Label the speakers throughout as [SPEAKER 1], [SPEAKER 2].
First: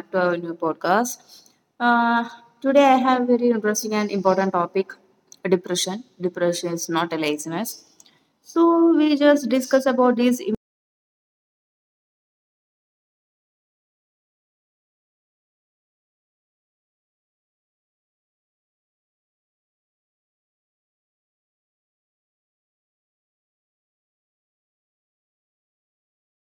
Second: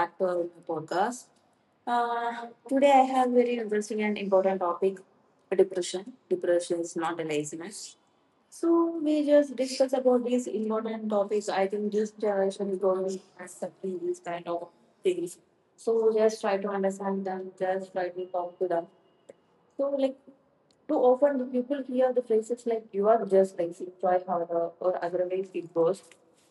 [SPEAKER 1] back
[SPEAKER 2] back.
[SPEAKER 1] to our new podcast. Uh, Today I
[SPEAKER 2] Today
[SPEAKER 1] have very interesting and important topic, depression. Depression is not a laziness.
[SPEAKER 2] so
[SPEAKER 1] So we just discuss about
[SPEAKER 2] this important topics. I think this generation is going accepting these kind of things. So just try to understand them, just try to talk to them. So like too often, the people hear the phrases like "you are just lazy," "try harder," or "otherwise it goes."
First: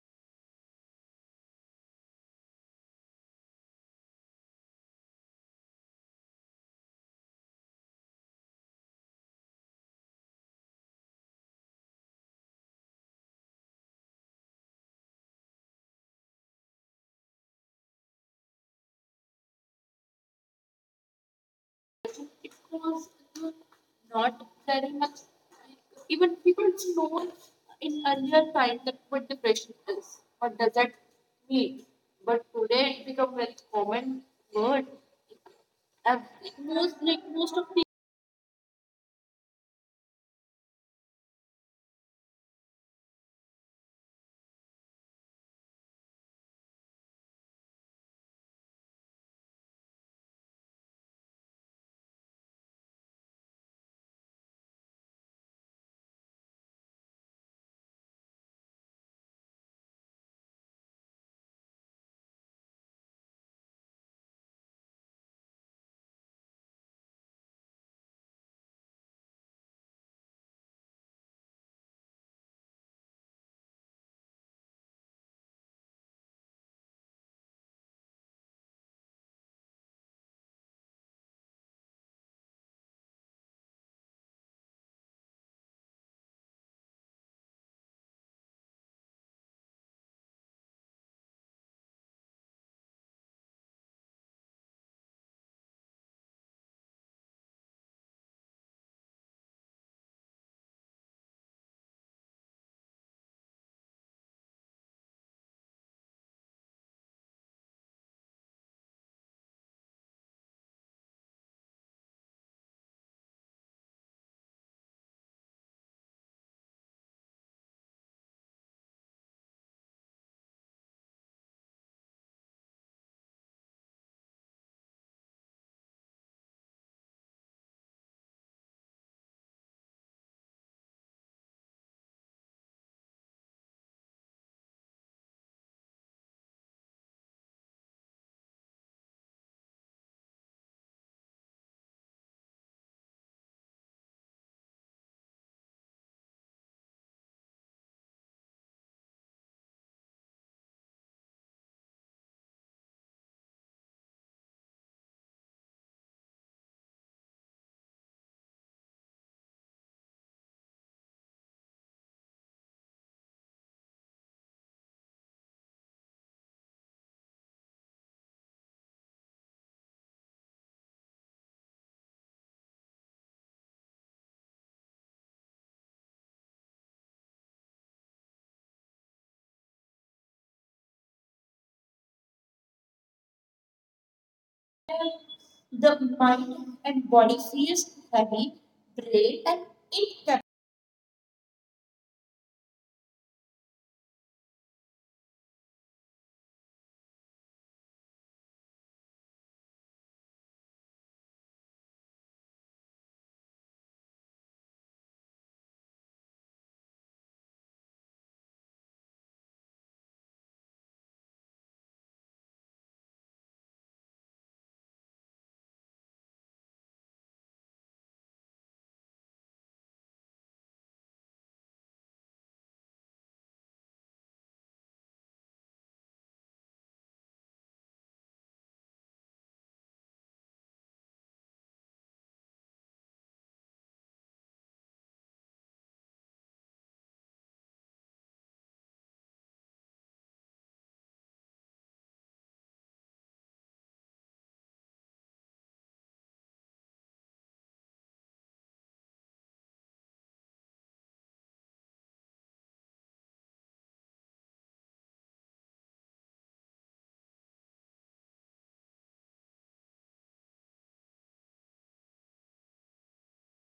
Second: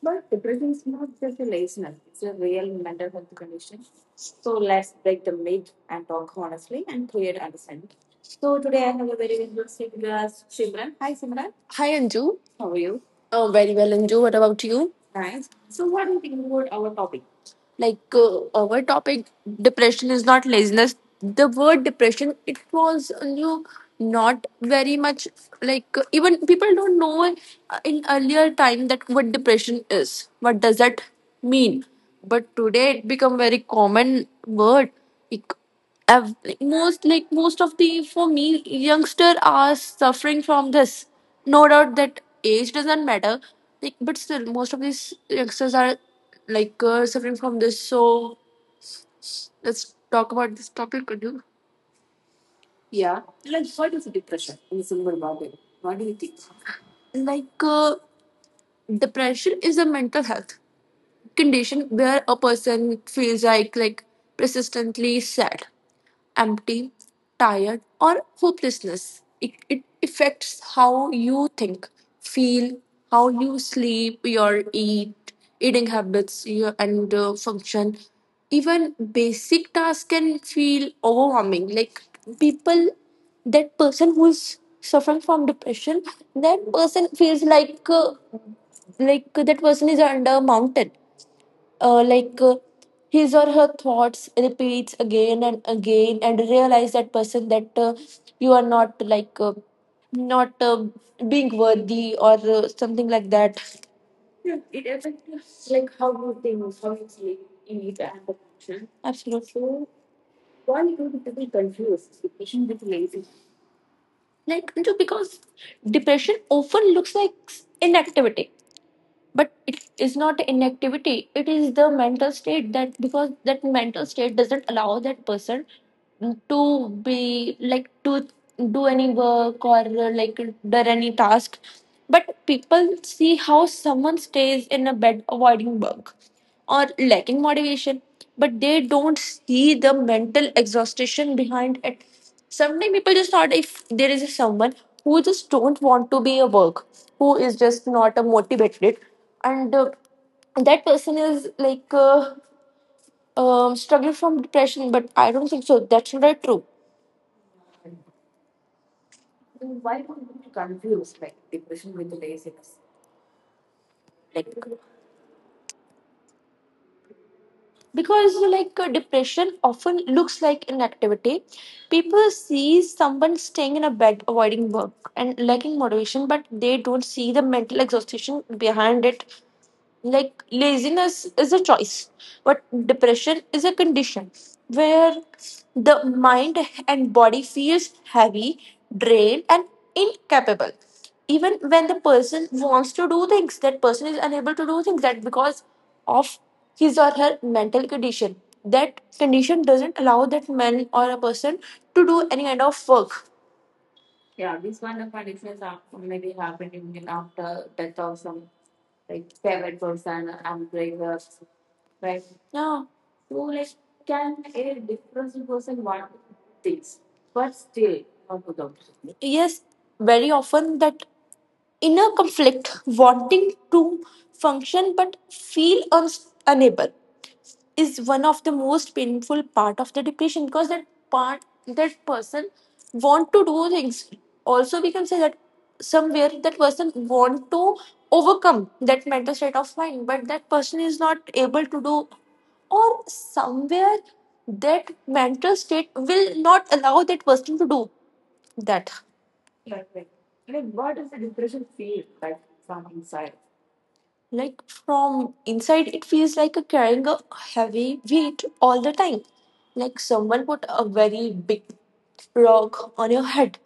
[SPEAKER 2] But depression is not just a laziness; it's a real mental health condition. So let's break the myth and talk honestly and create understanding. So today I have a very interesting guest, Simran. Hi, Simran. Hi Anju. How are you? Oh, very well, Anju. What about you? Nice. So what do you think about our topic? Our topic, depression is not laziness. The word depression, it was you, not very much, even people don't know, in earlier time, that what depression is, what does that mean. But today it become very common word. Like most, like most of the, for me, youngster are suffering from this. No doubt that age doesn't matter, like, but still most of these youngsters are suffering from this. So let's talk about this topic. Could you? Yeah. Like what is depression? In simple about it, what do you think? Depression is a mental health condition where a person feels like persistently sad, empty, tired, or hopelessness. It affects how you think, feel, how you sleep, your eat, eating habits, your, and function. Even basic tasks can feel overwhelming. Like people, that person who's suffering from depression, that person feels like like that person is under a mountain. uh, like uh, his or her thoughts repeats again and again, and realize that person that you are not not being worthy or something like that. Yeah, it affects like how you think, how you sleep, eat and function. Absolutely. So why do people confuse depression with laziness? Like you know, because depression often looks like inactivity, but it is not inactivity. It is the mental state, that because that mental state doesn't allow that person to be like to do any work or like do any task. But people see how someone stays in a bed avoiding work or lacking motivation, but they don't see the mental exhaustion behind it. Sometimes people just thought if there is someone who just don't want to be a work, who is just not a motivated, and that person is struggling from depression. But I don't think so. That's not true. Then why don't we confuse like depression with laziness? Because depression often looks like inactivity. People see someone staying in a bed avoiding work and lacking motivation, but they don't see the mental exhaustion behind it. Like laziness is a choice, but depression is a condition where the mind and body feels heavy, drained, and incapable. Even when the person wants to do things, that person is unable to do things, that because of his or her mental condition. That condition doesn't allow that man or a person to do any kind of work. Yeah, these kind of conditions are maybe happened even after death of some, like, favorite person and breakups, right? No, so like, can a different person want things, but still not to them. Yes, very often that inner conflict, wanting to function but feel unable, is one of the most painful part of the depression, because that part, that person want to do things. Also we can say that somewhere that person want to overcome that mental state of mind, but that person is not able to do, or somewhere that mental state will not allow that person to do that. Right, right. I mean, what does the depression feel like from inside? Like from inside, it feels like a carrying a heavy weight all the time. Like someone put a very big rock on your head.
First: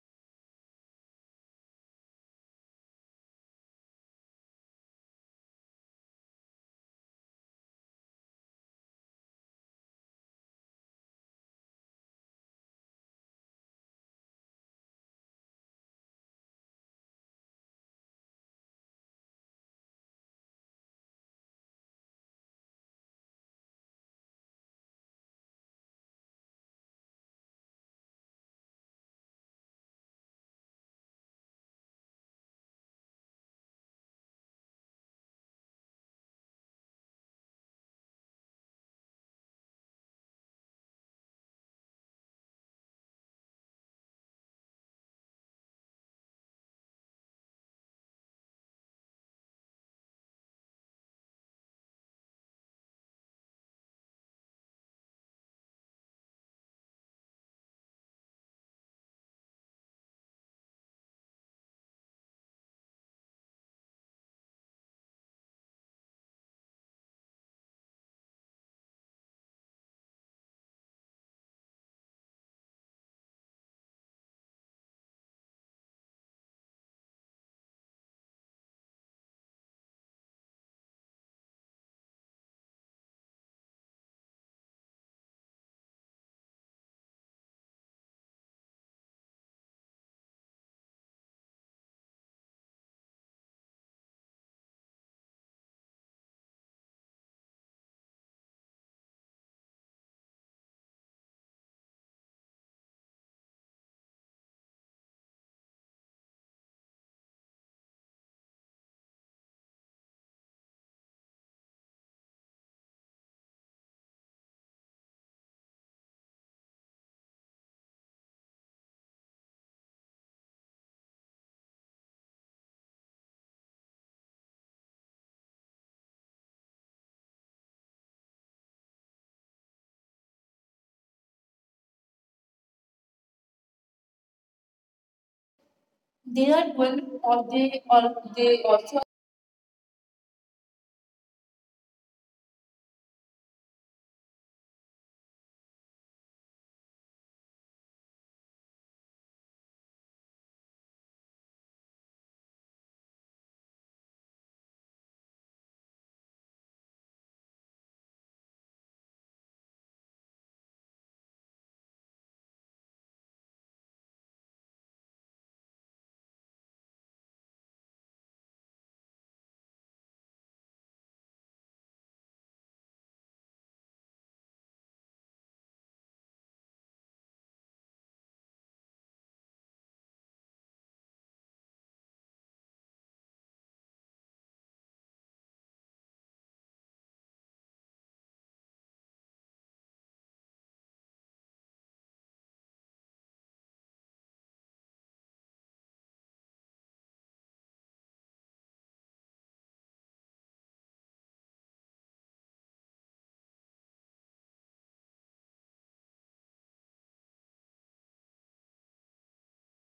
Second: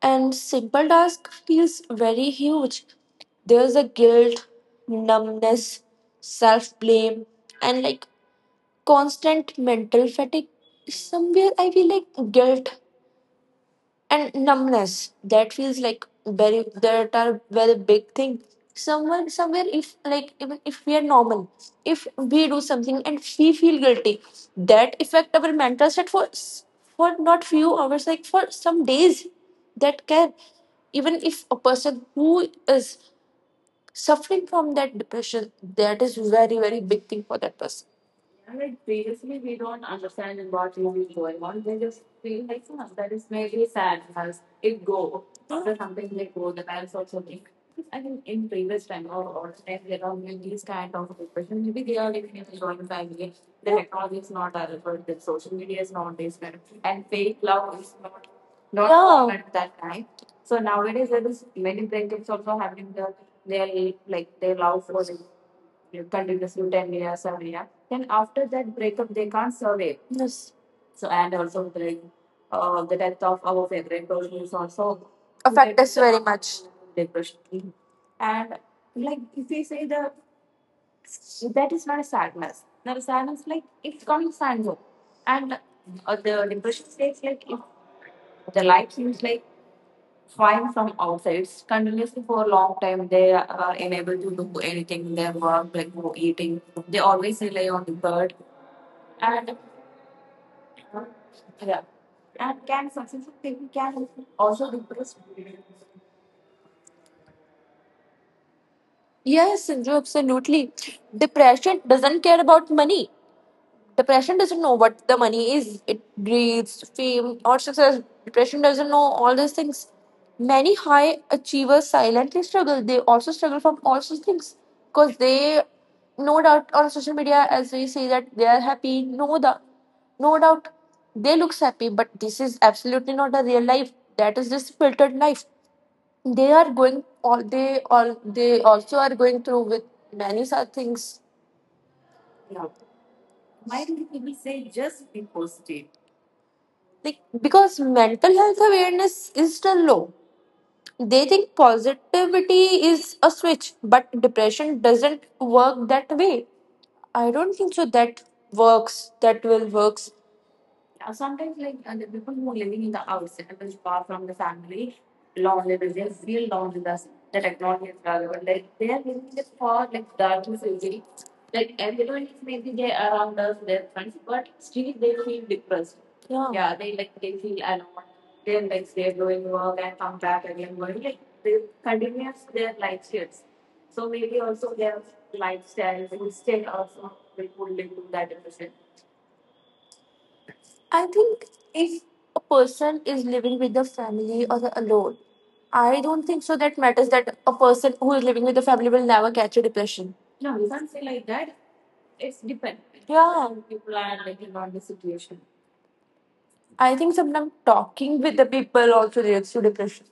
[SPEAKER 2] And simple task feels very huge. There's a guilt, numbness, self blame, and like constant mental fatigue. Somewhere I feel like guilt and numbness, that feels like very, that are very big thing. Somewhere if like if we are normal, if we do something and we feel guilty, that affect our mental state for for not few hours, like for some days, that can, even if a person who is suffering from that depression, that is very very big thing for that person. And like previously, we don't understand what is going on. They just feel like, oh, that is maybe sad as it go. Or something like go. The parents also think. I think in previous time or time, there are many these kind of depression. Maybe they are living in a joint family. The technology is not available. The social media is not this kind of, and fake love is not, not, yeah, common at that time. So nowadays there is many breakups also happening. That they like they love for continuously 10 years or yeah. Then after that breakup, they can't survive. Yes. So, and also like, the death of our favorite person is also affect us very much. Depression. And like if we say the, that is not a sadness, not the sadness, like it's called sadness, and the depression states like if the life seems like fine from outside. Continuously for a long time, they are unable to do anything in their work, like no eating, they always rely on the bird. And yeah, and can successful people can also depress? Yes. Yes, Sindhu, absolutely. Depression doesn't care about money. Depression doesn't know what the money is, it breeds fame or success. Depression doesn't know all these things. Many high achievers silently struggle. They also struggle from all those things because they, no doubt, on social media, as we say that they are happy, no doubt, no doubt, they looks happy, but this is absolutely not the real life. That is just filtered life. They are going, all they, all they also are going through with many such things. Yeah. Why do people say just be positive? Like, because mental health awareness is still low. They think positivity is a switch, but depression doesn't work that way. I don't think so that works, that will works. Sometimes, the people who are living in the outside, which far from the family, lonely, they just feel lonely. That's the technology is relevant. Like they are living just for like darkness only. Like everyone is maybe they around us, their friends, but still they feel depressed. Yeah. Yeah, they like they feel alone. Then like they're going work and come back again going like, they continues their lifestyles. So maybe also their lifestyle, instead also they would lead to that depression. I think if a person is living with the family or alone, I don't think so that matters that a person who is living with the family will never catch a depression. No, you can't say like that. It's depend. Yeah. People are depending on the situation. I think sometimes talking with the people also leads to depression.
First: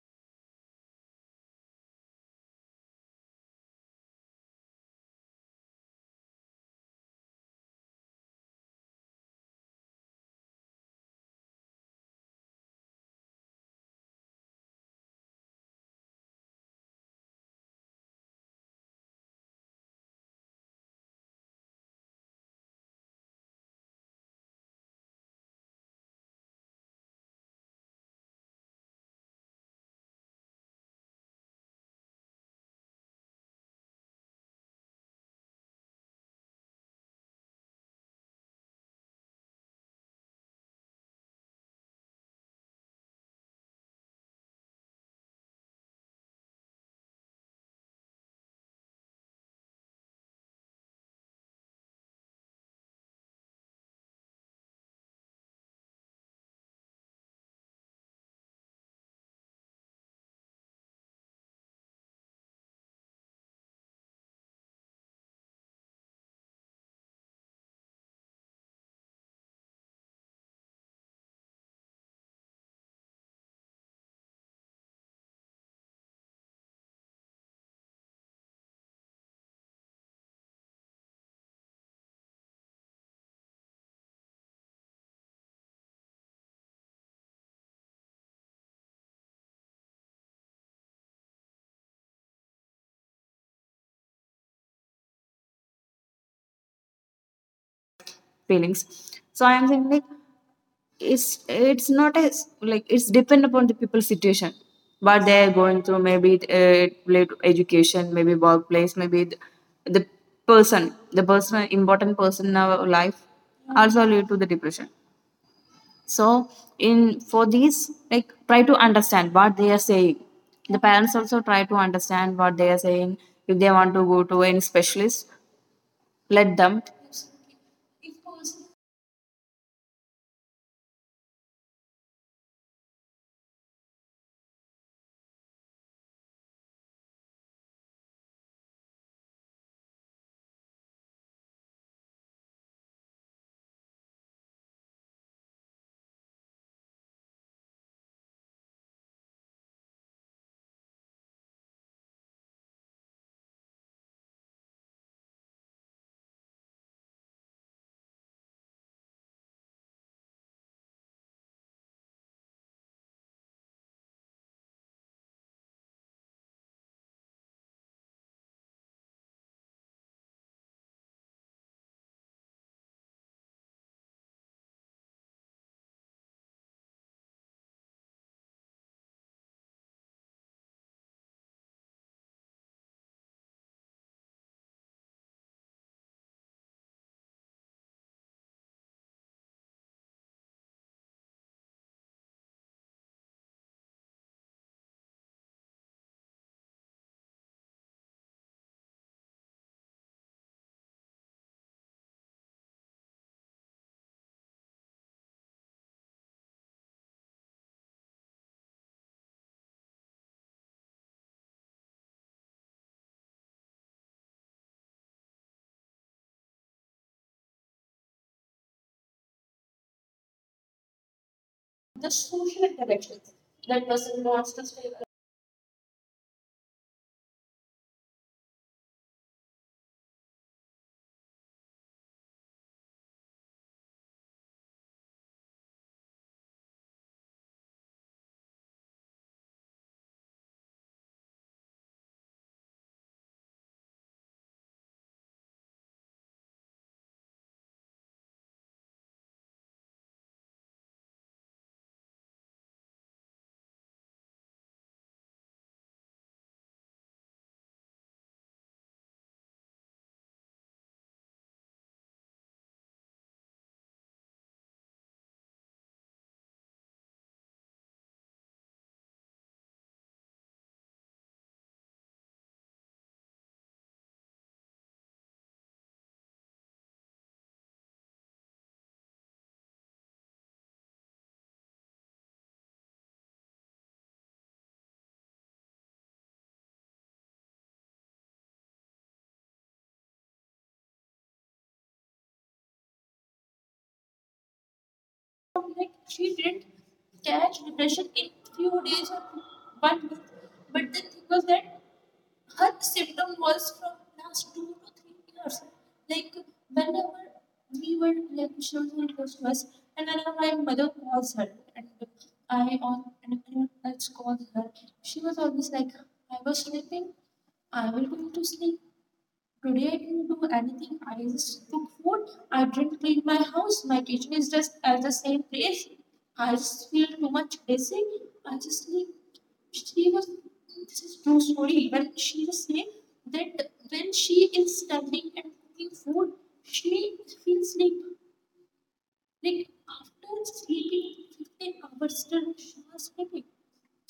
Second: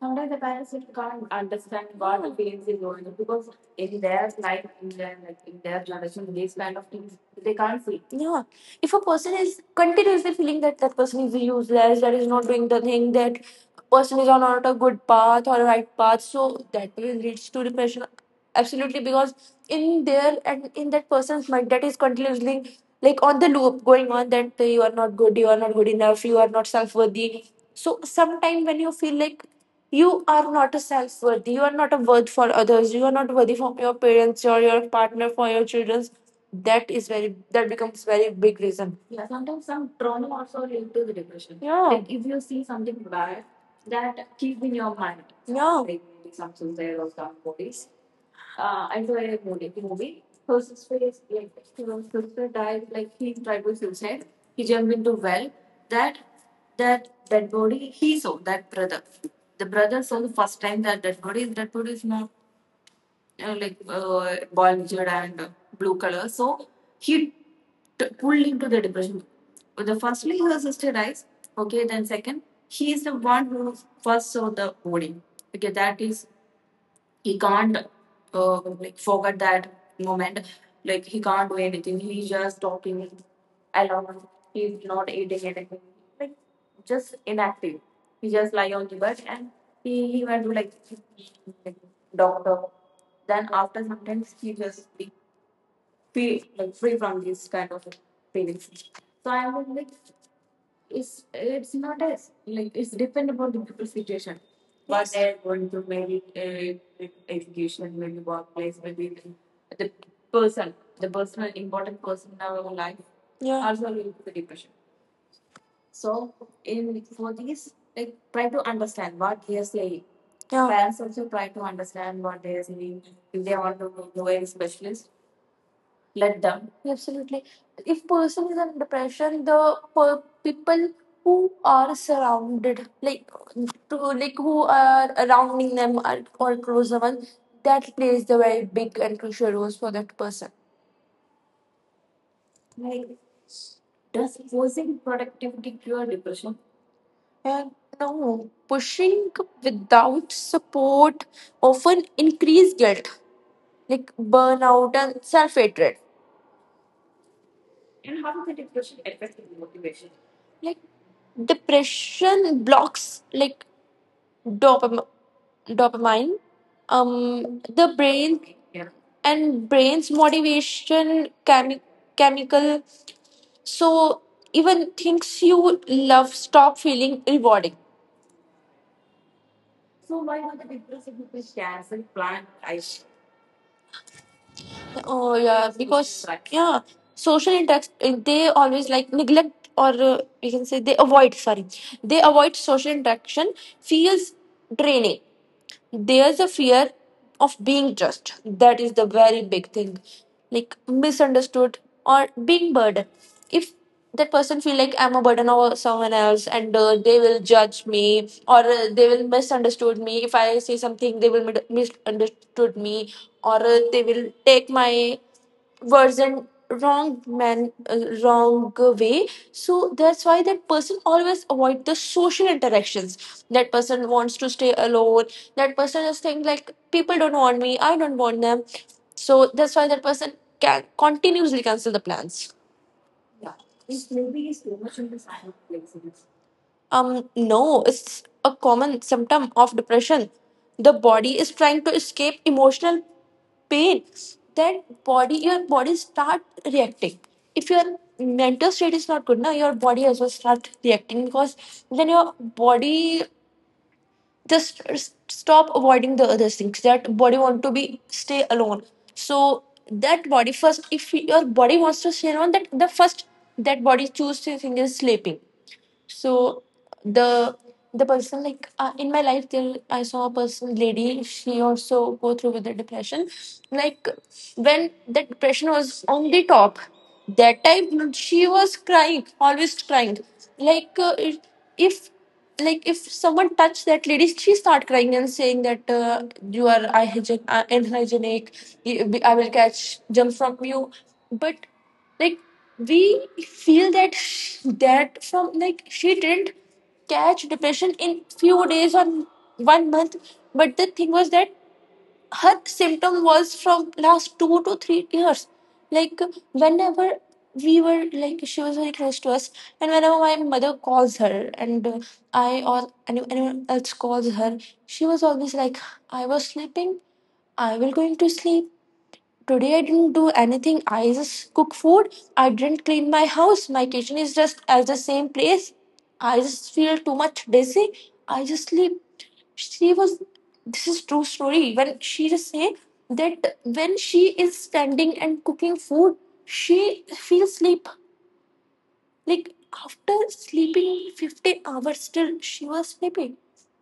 [SPEAKER 2] Sometimes the parents just can't understand what the feelings is going on, because in their life, in their, like in their generation, these kind of things they can't see. Yeah. If a person is continuously feeling that that person is useless, that is not doing the thing, that person is on not a good path or right path, so that will leads to depression. Absolutely, because in there and in that person's mind, that is continuously like on the loop going on, that you are not good, you are not good enough, you are not self worthy. So sometime when you feel like you are not a self worthy, you are not a worth for others, you are not worthy for your parents or your partner, for your children. That is very, that becomes very big reason. Yeah, sometimes some trauma also linked to the depression. Yeah. Like if you see something bad, that keep in your mind. Yeah. Like some suicide or some movies. I saw a movie. Her sister is like, her sister died. Like he tried to suicide. He jumped into well. That that dead body he saw, that brother. The brother saw the first time that dead body. His dead body is not bulged and blue color. So he pulled into the depression. The firstly her sister dies. Okay, then second, he is the one who first saw the body. Okay, that is, he can't like forget that moment. Like he can't do anything. He's just talking alone. He's not eating anything. Like just inactive. He just lie on the bed, and he went to like doctor. Then after sometimes he just be, like free from these kind of feelings. So
[SPEAKER 1] feelings.
[SPEAKER 2] I would
[SPEAKER 1] So I
[SPEAKER 2] like
[SPEAKER 1] am saying like
[SPEAKER 2] it's it's not
[SPEAKER 1] it's
[SPEAKER 2] as
[SPEAKER 1] not as
[SPEAKER 2] like it's
[SPEAKER 1] like it's
[SPEAKER 2] depend upon the
[SPEAKER 1] depend upon the
[SPEAKER 2] people's
[SPEAKER 1] people's
[SPEAKER 2] situation.
[SPEAKER 1] situation,
[SPEAKER 2] What? Yes, they're
[SPEAKER 1] what they are
[SPEAKER 2] going to
[SPEAKER 1] going through.
[SPEAKER 2] maybe
[SPEAKER 1] Maybe it, related to education, maybe workplace, maybe
[SPEAKER 2] the
[SPEAKER 1] the
[SPEAKER 2] person, the
[SPEAKER 1] person,
[SPEAKER 2] person
[SPEAKER 1] important person in our life,
[SPEAKER 2] Yeah. Also, we-
[SPEAKER 1] also lead to the depression.
[SPEAKER 2] so
[SPEAKER 1] So
[SPEAKER 2] in
[SPEAKER 1] in for these, like,
[SPEAKER 2] try to
[SPEAKER 1] try to
[SPEAKER 2] understand.
[SPEAKER 1] understand what they are saying.
[SPEAKER 2] Yeah,
[SPEAKER 1] The
[SPEAKER 2] parents,
[SPEAKER 1] parents also try to understand what they are saying.
[SPEAKER 2] if they
[SPEAKER 1] If
[SPEAKER 2] want
[SPEAKER 1] they
[SPEAKER 2] to
[SPEAKER 1] want to go to any
[SPEAKER 2] wish list,
[SPEAKER 1] specialist,
[SPEAKER 2] let
[SPEAKER 1] let
[SPEAKER 2] them.
[SPEAKER 1] them.
[SPEAKER 2] Absolutely. If person is under pressure, people who are surrounded, like to like who are surrounding them, or closer one, that plays the very big and crucial roles for that person. Like, does forcing productivity cure depression? And no, pushing without support often increase guilt, like burnout and self hatred. And how does the depression affect the motivation? Like depression blocks like dopam- dopamine, the brain. Yeah. And brain's motivation chemical. So even things you love stop feeling rewarding. So why not the depression people cancel plan? I— oh yeah, because yeah, social interact they always like neglect, or we can say they avoid. Sorry, they avoid social interaction. Feels draining. There's a fear of being judged. That is the very big thing, like misunderstood or being burden. If that person feel like I'm a burden over someone else, and they will judge me, or they will misunderstood me. If I say something, they will misunderstood me, or they will take my version wrong, man, wrong way. So that's why that person always avoid the social interactions. That person wants to stay alone. That person is think like people don't want me, I don't want them. So that's why that person can continuously cancel the plans. Yeah. This maybe is too much in the side of flexibility. No, it's a common symptom of depression. The body is trying to escape emotional pain. Then body, your body start reacting. If your mental state is not good, now your body as well start reacting, because then your body just stop avoiding the other things. That body want to be stay alone. So that body first, if your body wants to stay alone, that the first that body choose to think is sleeping. So the the person like in my life, there I saw a person lady, she also go through with the depression. Like when the depression was on the top, that time she was crying, always crying, like if- like if someone touched that lady, she start crying and saying that you are unhygienic, unhygienic. I will catch germs from you. But like we feel that that from like she didn't catch depression in few days or 1 month. But the thing was that her symptom was from last 2 to 3 years. Like whenever we were like she was very close to us, and whenever my mother calls her, and I or anyone else calls her, she was always like, I was sleeping, I will going to sleep. Today I didn't do anything. I just cook food. I didn't clean my house. My kitchen is just at the same place. I just feel too much dizzy. I just sleep. She was— this is true story. When she just say that, when she is standing and cooking food, she feels sleep. Like after sleeping 15 hours still she was sleeping.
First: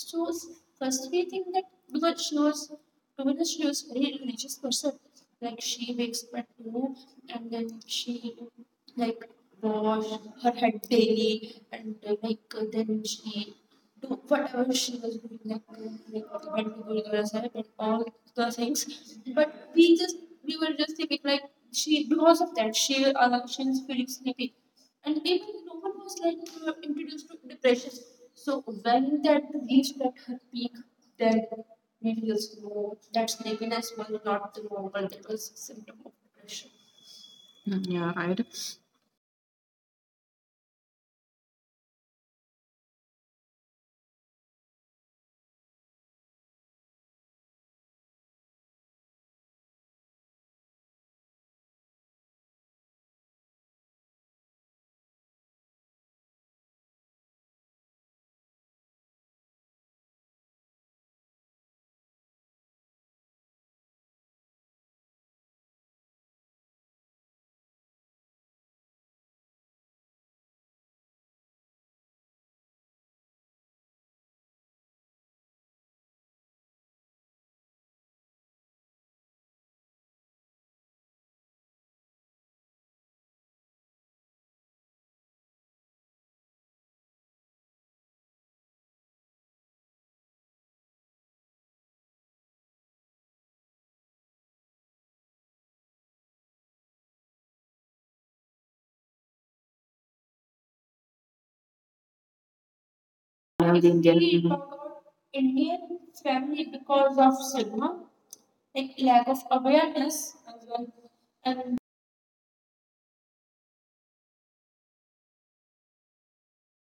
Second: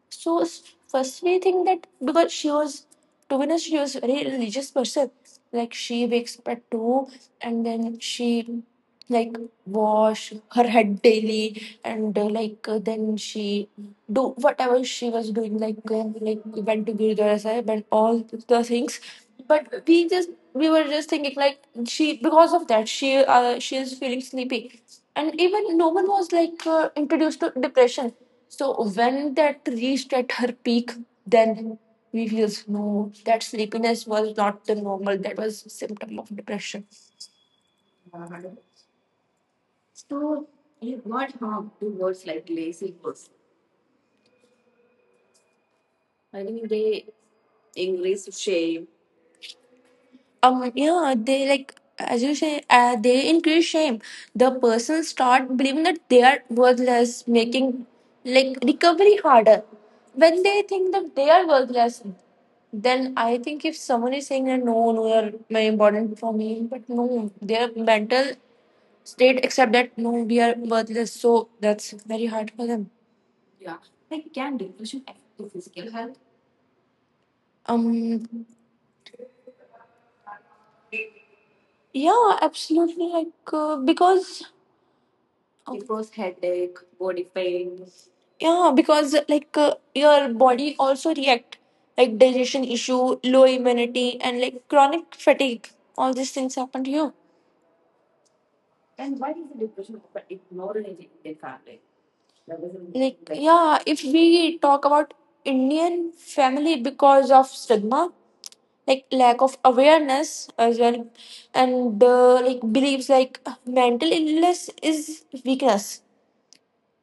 [SPEAKER 2] So s- firstly, I think that because she was, to be honest, she was a very religious person. Like she wakes up at two, and then she like wash her head daily, and then she do whatever she was doing, like went to gurudwara Sahib and all the things. But we were just thinking like she, because of that, she is feeling sleepy. And even no one was like introduced to depression. So when that reached at her peak, then we feel, no, that sleepiness was not the normal, that was symptom of depression.
[SPEAKER 1] Mm, yeah, right.
[SPEAKER 2] So you got harmed to words like lazy person. I think they increase shame. Um, yeah, they like, as you say, they increase shame. The person start believing that they are worthless, making like recovery harder. When they think that they are worthless, then I think if someone is saying that, no, no, you're my important for me. But no, their mental state accept that, no, we are worthless. So that's very hard for them. Yeah. Like, can depression affect the physical health? Um, yeah, absolutely. Like, because it was headache, body pain. Yeah, because like your body also react, like digestion issue, low immunity, and like chronic fatigue. All these things happen to you. And why is the depression often ignored in Indian family? That doesn't— like, yeah,
[SPEAKER 1] The
[SPEAKER 2] if
[SPEAKER 1] Indian. Mhm.
[SPEAKER 2] we talk about Indian family, because of stigma, like lack of awareness as well, and like believes like mental illness is weakness.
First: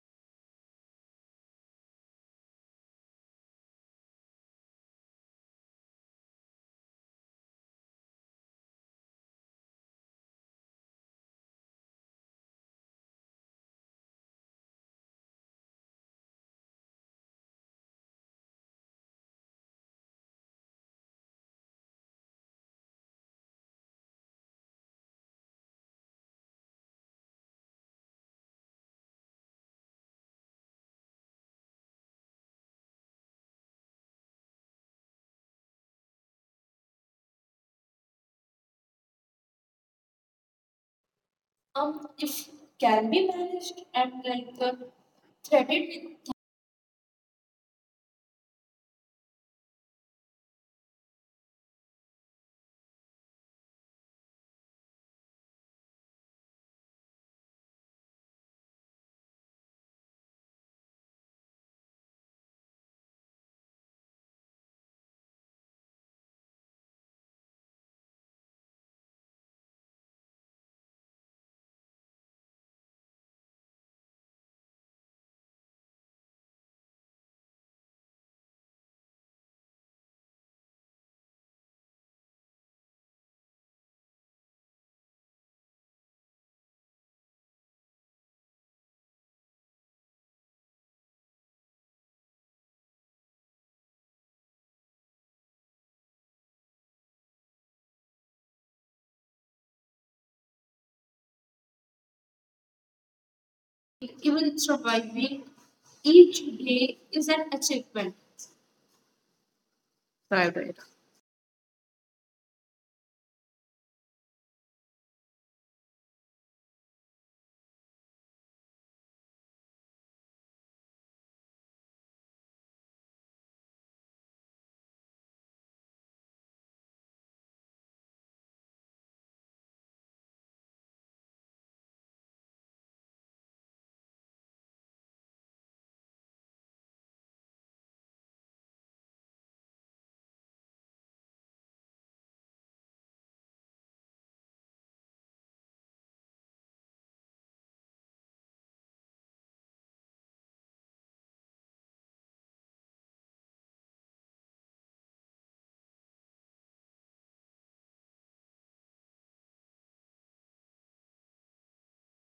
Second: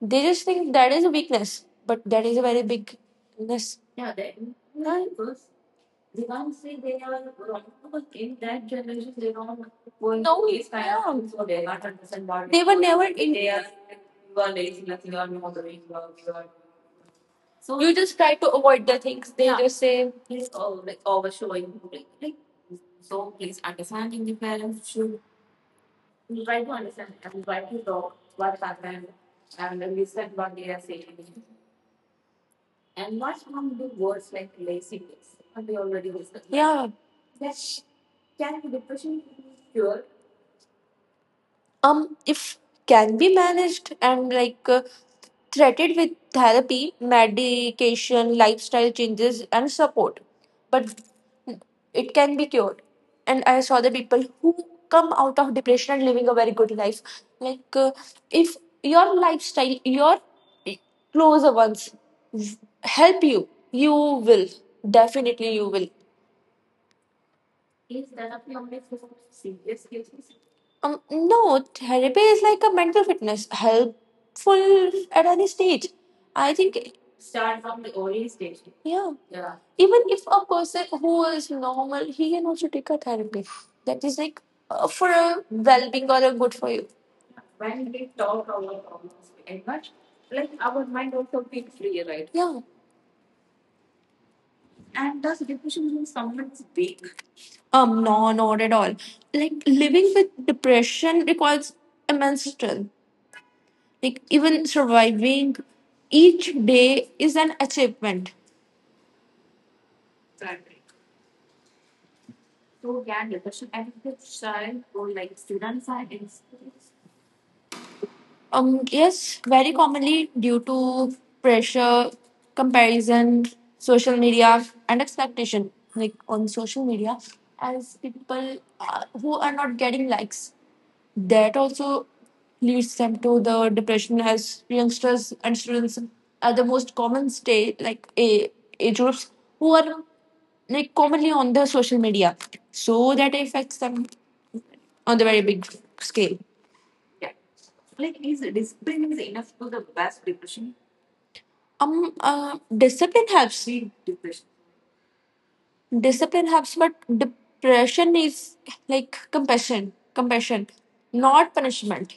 [SPEAKER 2] They just think that is a weakness, but that is a very big illness. Yeah, that, because they can't say they are wrong, because in that generation they don't going, no, through these kind of, yeah, things, so they can't understand what they were never in. They are like, you are lazy, nothing, you are not doing work, you are, so you just try to avoid the things, they, yeah, just say. Please, oh, like overshowing. Like, so please understanding, the parents should, you try to understand and try to talk what happened, and listen what they are saying, and not from the words like laziness. What they already discussed. Yeah. That can depression cure? Um, if can be managed, and like treated with therapy, medication, lifestyle changes and support. But it can be cured. And I saw the people who come out of depression and living a very good life. Like if your lifestyle, your eh, closer ones help you, you will, definitely you will. Um, no, therapy is like a mental fitness, helpful at any stage. I think. Yeah. Even if a person who is normal, he can also take a therapy. That is like for a well being or a good for you. Yeah. No, not at all. Like living with depression requires immense strength. Like even surviving each day is an achievement.
[SPEAKER 1] Right, right.
[SPEAKER 2] Yes, very commonly due to pressure, comparison, social media, and expectation. Like on social media, as people who are not getting likes, that also leads them to the depression, as youngsters and students are the most common stay, like a age groups who are like commonly on the social media, so that affects them on the very big scale. Yeah. Like, is discipline is enough to the best depression? Discipline helps. Need depression, discipline helps, but depression is like compassion, compassion, not punishment.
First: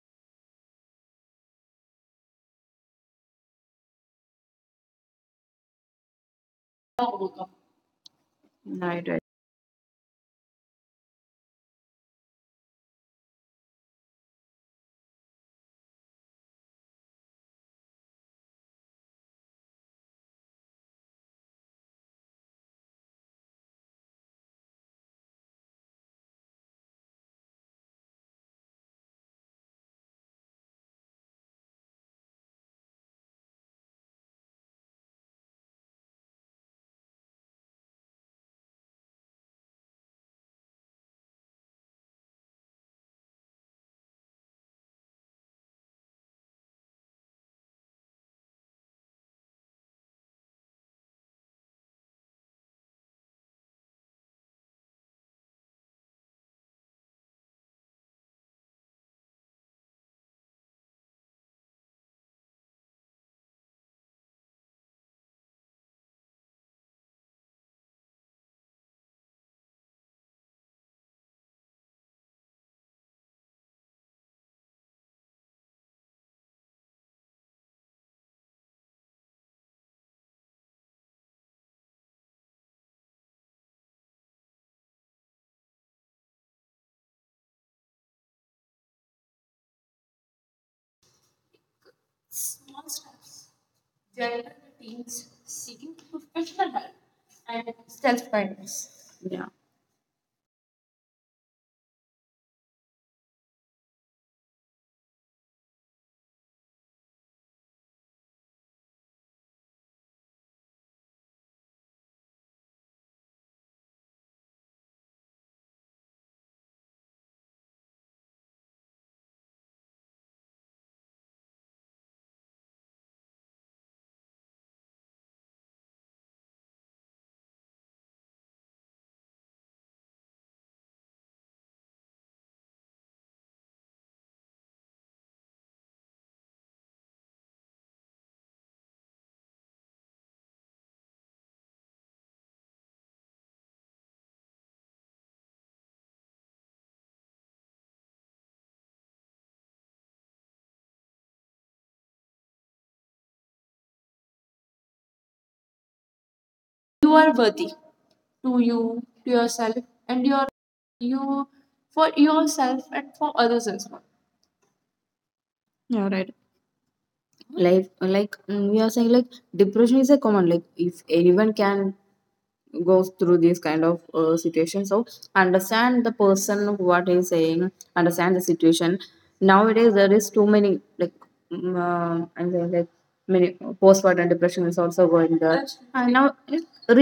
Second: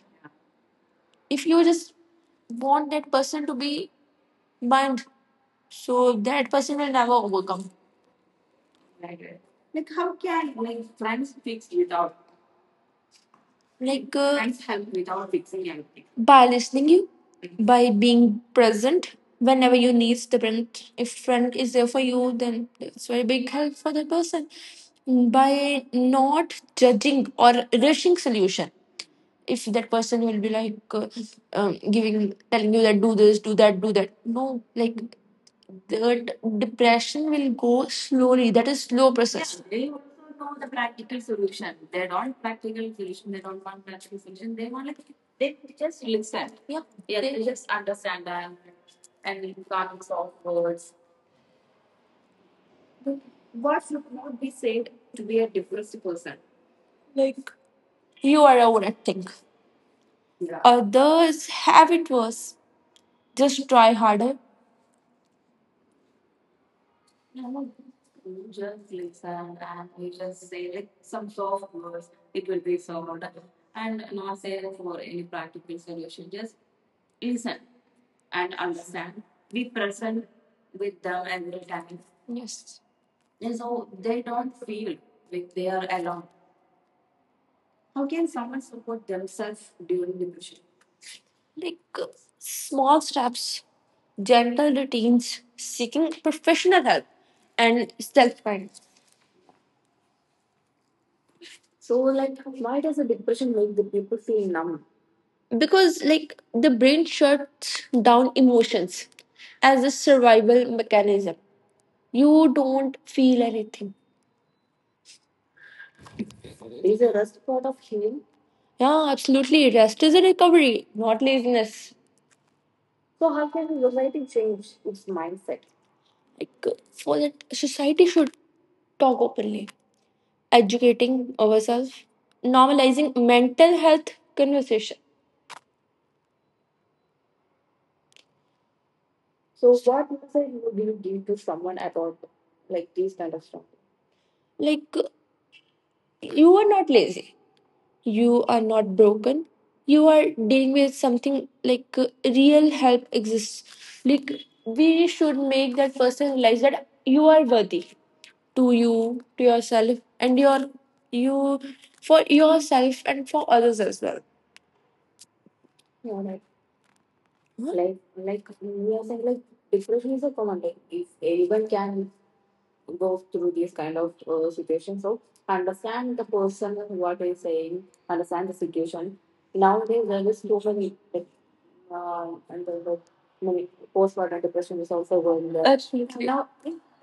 [SPEAKER 2] If you just want that person to be bound, so that person will never overcome.
[SPEAKER 1] Right, right.
[SPEAKER 2] Right. Like how can like friends fix without like friends help without fixing anything? By listening you, by being present whenever you need the friend. If friend is there for you, then it's very big help for that person. By not judging or rushing solution. If that person will be like giving, telling you that do this, do that, do that, no, like that, depression will go slowly, that is slow process. Yeah. They also know the practical solution. They don't practical solution. They don't want practical solution. They want like they just listen. Yeah. Yeah, they just understand them, and can't solve words. The words would not be said to be a depressed person. Like, you are overacting. Yeah. Others have it worse. Just try harder. Yes. Like small steps, gentle routines, seeking professional help, and self kindness.
[SPEAKER 1] Yeah.
[SPEAKER 2] So, like, why does the depression make the people feel numb? Because, like, the brain shuts down emotions as a survival mechanism. You don't feel anything. Is a rest part of healing? Yeah, absolutely. Rest is a recovery, not laziness. So, how can society change its mindset? Like, for that, society should talk openly, educating ourselves, normalizing mental health conversation. So what message would you give to someone about like these kind of stuff? Like, you are not lazy, you are not broken, you are dealing with something. Like real help exists. Like, we should make that person realize that you are worthy to you, to yourself, and your, you, for yourself and for others as well.
[SPEAKER 1] Yeah,
[SPEAKER 2] Yeah,
[SPEAKER 1] right.
[SPEAKER 2] like, huh?
[SPEAKER 1] like
[SPEAKER 2] like,
[SPEAKER 1] like,
[SPEAKER 2] like
[SPEAKER 1] mm, we are
[SPEAKER 2] we are
[SPEAKER 1] saying
[SPEAKER 2] saying,
[SPEAKER 1] like
[SPEAKER 2] like
[SPEAKER 1] depression
[SPEAKER 2] depression
[SPEAKER 1] is a
[SPEAKER 2] is a
[SPEAKER 1] common,
[SPEAKER 2] common
[SPEAKER 1] like
[SPEAKER 2] thing.
[SPEAKER 1] if
[SPEAKER 2] If
[SPEAKER 1] anyone
[SPEAKER 2] anyone
[SPEAKER 1] can
[SPEAKER 2] can
[SPEAKER 1] goes
[SPEAKER 2] go
[SPEAKER 1] through
[SPEAKER 2] through
[SPEAKER 1] these
[SPEAKER 2] these
[SPEAKER 1] kind
[SPEAKER 2] kind
[SPEAKER 1] of
[SPEAKER 2] of
[SPEAKER 1] situations.
[SPEAKER 2] situations,
[SPEAKER 1] So
[SPEAKER 2] so
[SPEAKER 1] understand the
[SPEAKER 2] understand the
[SPEAKER 1] person
[SPEAKER 2] person
[SPEAKER 1] what
[SPEAKER 2] what
[SPEAKER 1] he's
[SPEAKER 2] is
[SPEAKER 1] saying,
[SPEAKER 2] saying,
[SPEAKER 1] understand the
[SPEAKER 2] understand the
[SPEAKER 1] situation.
[SPEAKER 2] situation.
[SPEAKER 1] Nowadays
[SPEAKER 2] Nowadays,
[SPEAKER 1] there
[SPEAKER 2] there
[SPEAKER 1] is
[SPEAKER 2] is
[SPEAKER 1] too
[SPEAKER 2] so
[SPEAKER 1] many,
[SPEAKER 2] many
[SPEAKER 1] like
[SPEAKER 2] like, uh,
[SPEAKER 1] I'm
[SPEAKER 2] and
[SPEAKER 1] saying,
[SPEAKER 2] the,
[SPEAKER 1] like
[SPEAKER 2] the
[SPEAKER 1] many
[SPEAKER 2] many
[SPEAKER 1] postpartum
[SPEAKER 2] postpartum
[SPEAKER 1] depression
[SPEAKER 2] depression
[SPEAKER 1] is
[SPEAKER 2] is
[SPEAKER 1] also
[SPEAKER 2] also
[SPEAKER 1] going
[SPEAKER 2] going there.
[SPEAKER 1] there.
[SPEAKER 2] And
[SPEAKER 1] And
[SPEAKER 2] absolutely,
[SPEAKER 1] now
[SPEAKER 2] now,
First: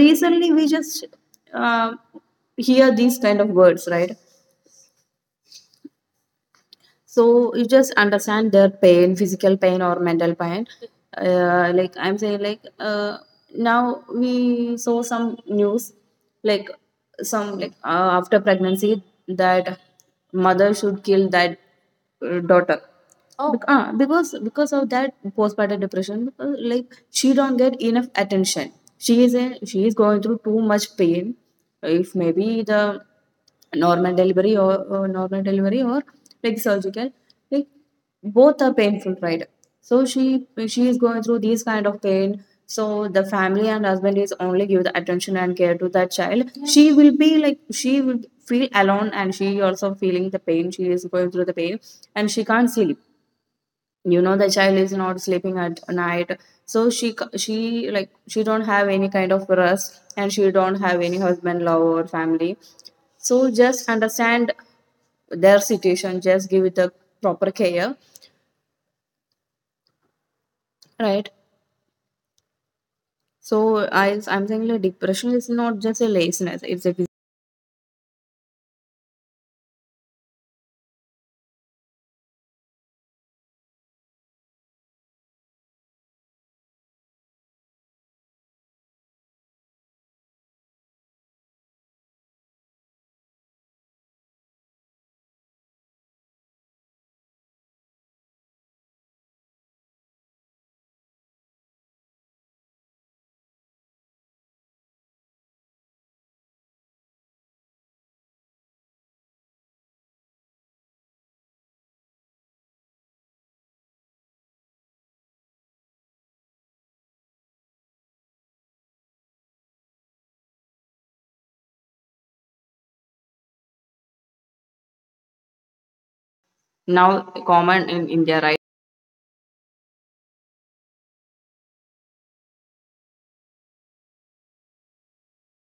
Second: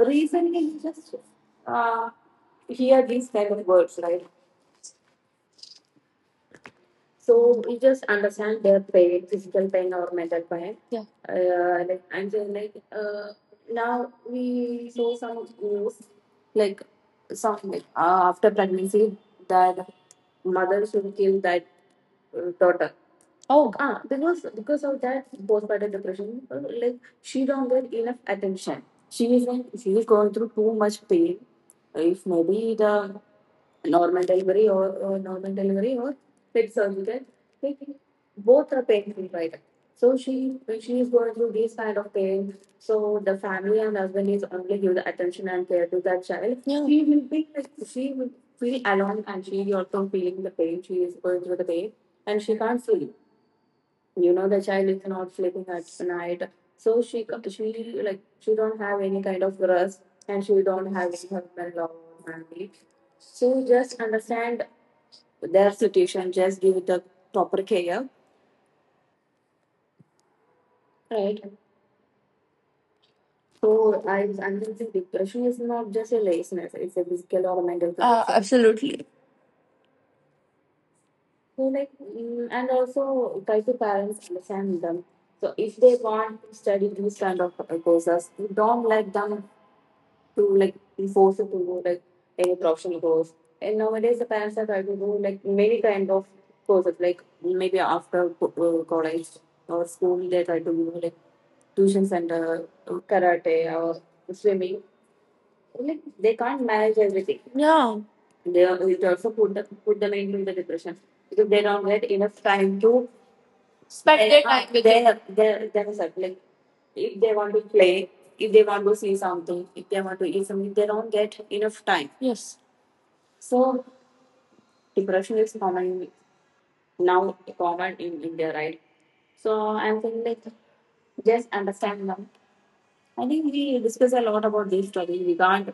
[SPEAKER 1] recently we
[SPEAKER 2] you
[SPEAKER 1] just
[SPEAKER 2] just
[SPEAKER 1] uh,
[SPEAKER 2] uh,
[SPEAKER 1] hear
[SPEAKER 2] hear
[SPEAKER 1] these
[SPEAKER 2] these
[SPEAKER 1] kind of
[SPEAKER 2] kind of
[SPEAKER 1] words,
[SPEAKER 2] words,
[SPEAKER 1] right?
[SPEAKER 2] right?
[SPEAKER 1] So
[SPEAKER 2] So
[SPEAKER 1] you
[SPEAKER 2] we
[SPEAKER 1] just
[SPEAKER 2] just
[SPEAKER 1] understand
[SPEAKER 2] understand
[SPEAKER 1] their
[SPEAKER 2] their
[SPEAKER 1] pain,
[SPEAKER 2] pain,
[SPEAKER 1] physical
[SPEAKER 2] physical
[SPEAKER 1] pain
[SPEAKER 2] pain
[SPEAKER 1] or
[SPEAKER 2] or
[SPEAKER 1] mental
[SPEAKER 2] mental
[SPEAKER 1] pain.
[SPEAKER 2] pain. Yeah.
[SPEAKER 1] Like,
[SPEAKER 2] Like
[SPEAKER 1] I'm
[SPEAKER 2] and
[SPEAKER 1] saying,
[SPEAKER 2] then like
[SPEAKER 1] now
[SPEAKER 2] now
[SPEAKER 1] we
[SPEAKER 2] we
[SPEAKER 1] saw
[SPEAKER 2] saw
[SPEAKER 1] some
[SPEAKER 2] some
[SPEAKER 1] news,
[SPEAKER 2] news
[SPEAKER 1] like
[SPEAKER 2] like
[SPEAKER 1] some,
[SPEAKER 2] some
[SPEAKER 1] after
[SPEAKER 2] after we
[SPEAKER 1] pregnancy
[SPEAKER 2] see
[SPEAKER 1] that
[SPEAKER 2] that,
[SPEAKER 1] mother should kill that daughter. Bec- Oh,
[SPEAKER 2] oh,
[SPEAKER 1] ah, because because of that postpartum depression, because like she don't get enough attention, she is
[SPEAKER 2] she's
[SPEAKER 1] going through
[SPEAKER 2] going through
[SPEAKER 1] too much pain.
[SPEAKER 2] pain,
[SPEAKER 1] If maybe the
[SPEAKER 2] the
[SPEAKER 1] normal
[SPEAKER 2] normal
[SPEAKER 1] delivery or
[SPEAKER 2] or
[SPEAKER 1] normal delivery or like surgical, like both are painful, right? So
[SPEAKER 2] so she
[SPEAKER 1] she is
[SPEAKER 2] is
[SPEAKER 1] going
[SPEAKER 2] going
[SPEAKER 1] through these
[SPEAKER 2] through
[SPEAKER 1] kind of pain.
[SPEAKER 2] pain.
[SPEAKER 1] So the
[SPEAKER 2] So the
[SPEAKER 1] family
[SPEAKER 2] family
[SPEAKER 1] and
[SPEAKER 2] and
[SPEAKER 1] husband is
[SPEAKER 2] husband is
[SPEAKER 1] only
[SPEAKER 2] only
[SPEAKER 1] give the
[SPEAKER 2] give the
[SPEAKER 1] attention and care to that child. she
[SPEAKER 2] attention.
[SPEAKER 1] yes. will
[SPEAKER 2] Yeah.
[SPEAKER 1] be like she will feel alone, and she also feeling the pain, she is going through the
[SPEAKER 2] To the
[SPEAKER 1] pain.
[SPEAKER 2] pain.
[SPEAKER 1] And she can't sleep, you know the child is not sleeping at night.
[SPEAKER 2] Denied.
[SPEAKER 1] So
[SPEAKER 2] So she
[SPEAKER 1] she,
[SPEAKER 2] she,
[SPEAKER 1] like,
[SPEAKER 2] like
[SPEAKER 1] she
[SPEAKER 2] she
[SPEAKER 1] don't
[SPEAKER 2] don't
[SPEAKER 1] have
[SPEAKER 2] have
[SPEAKER 1] any
[SPEAKER 2] any
[SPEAKER 1] kind
[SPEAKER 2] kind
[SPEAKER 1] of
[SPEAKER 2] of
[SPEAKER 1] rest,
[SPEAKER 2] rust,
[SPEAKER 1] and
[SPEAKER 2] and
[SPEAKER 1] she
[SPEAKER 2] she
[SPEAKER 1] don't
[SPEAKER 2] don't
[SPEAKER 1] have
[SPEAKER 2] have
[SPEAKER 1] any
[SPEAKER 2] any
[SPEAKER 1] husband
[SPEAKER 2] husband
[SPEAKER 1] love
[SPEAKER 2] or
[SPEAKER 1] or family.
[SPEAKER 2] family.
[SPEAKER 1] So
[SPEAKER 2] So
[SPEAKER 1] just
[SPEAKER 2] just
[SPEAKER 1] understand
[SPEAKER 2] understand
[SPEAKER 1] their
[SPEAKER 2] their
[SPEAKER 1] situation,
[SPEAKER 2] situation,
[SPEAKER 1] just
[SPEAKER 2] just
[SPEAKER 1] give it
[SPEAKER 2] give
[SPEAKER 1] a
[SPEAKER 2] the
[SPEAKER 1] proper
[SPEAKER 2] proper
[SPEAKER 1] care.
[SPEAKER 2] care. Right.
[SPEAKER 1] So
[SPEAKER 2] So
[SPEAKER 1] i
[SPEAKER 2] I
[SPEAKER 1] i'm
[SPEAKER 2] I'm
[SPEAKER 1] saying like
[SPEAKER 2] thinking
[SPEAKER 1] depression
[SPEAKER 2] depression
[SPEAKER 1] is
[SPEAKER 2] is
[SPEAKER 1] not
[SPEAKER 2] not
[SPEAKER 1] just a
[SPEAKER 2] just a
[SPEAKER 1] laziness,
[SPEAKER 2] laziness, it's a physical or mental condition. Absolutely. So like, mm, and also try to parents understand them. So if they want to study these kind of courses, don't let them to like force it to go like any professional course. And nowadays the parents are trying to do like many kind of courses, like maybe after college or school they try to do like tuition center, karate or swimming. Like they can't manage everything. Yeah. They are, it also put them into the depression, because they don't get enough time to spend their time with, they have, they, there is a like, if they want to play, if they want to see something, if they want to eat something, they don't get enough time. Yes. So depression is common
[SPEAKER 1] now
[SPEAKER 2] now,
[SPEAKER 1] common
[SPEAKER 2] common
[SPEAKER 1] in
[SPEAKER 2] in
[SPEAKER 1] India,
[SPEAKER 2] India,
[SPEAKER 1] right?
[SPEAKER 2] right? So I'm saying like, just understand them. I think we discuss a lot about these topics. We can't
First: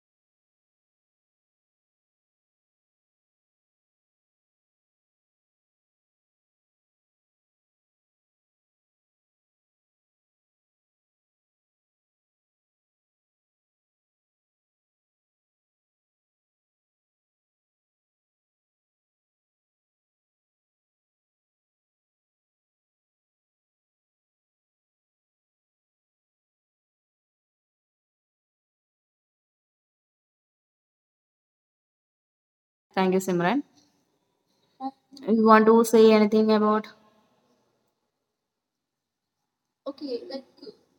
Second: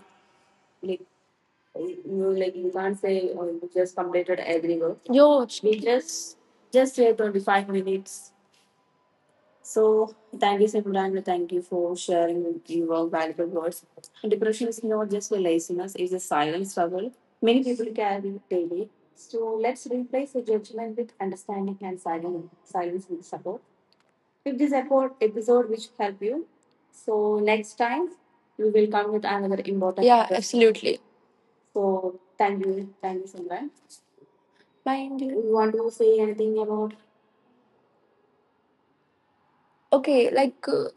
[SPEAKER 2] like, you like you can't say, oh, you just completed every work. Yo, we just say 25 minutes. So thank you, Simran. Thank you for sharing with your valuable words. Depression is not just a laziness, it's a silent struggle. Many people carry it daily. So let's replace the judgment with understanding, and silence, silence with support. If this episode which help you, so next time we will come with another important, yeah, topic. Absolutely. So
[SPEAKER 1] Thank
[SPEAKER 2] thank
[SPEAKER 1] you,
[SPEAKER 2] you,
[SPEAKER 1] Simran.
[SPEAKER 2] Simran. Mind you.
[SPEAKER 1] You
[SPEAKER 2] You
[SPEAKER 1] want
[SPEAKER 2] want
[SPEAKER 1] to
[SPEAKER 2] to
[SPEAKER 1] say
[SPEAKER 2] say
[SPEAKER 1] anything
[SPEAKER 2] anything
[SPEAKER 1] about?
[SPEAKER 2] about? Okay, like uh,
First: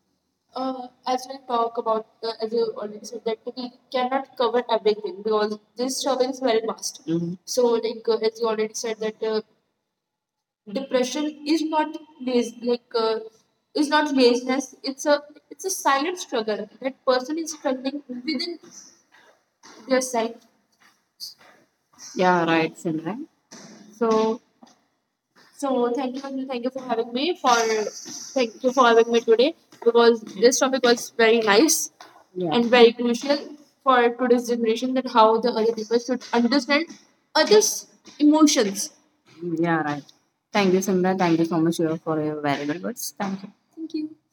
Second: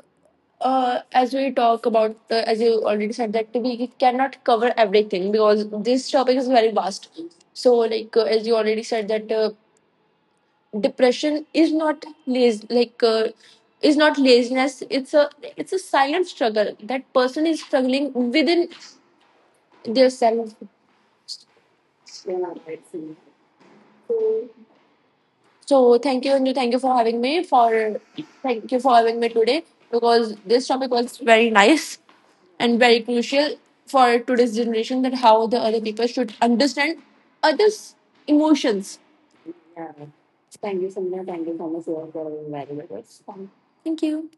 [SPEAKER 2] uh, as we talk about the, as you already said, that we cannot cover everything because this topic is very vast.
[SPEAKER 1] Mhm.
[SPEAKER 2] So like as you already said that depression is not laz- like is not laziness, it's a silent struggle, that person is struggling within their self.
[SPEAKER 1] Yeah, right, Simran.
[SPEAKER 2] So thank you, Anju. Thank you for having me, because it's very nice
[SPEAKER 1] Yeah.
[SPEAKER 2] and very crucial for today's generation, that how the other people understand other emotions.
[SPEAKER 1] Yeah, right. Thank you, Simran. Thank you so much for your valuable words. Thank you.
[SPEAKER 2] Thank you.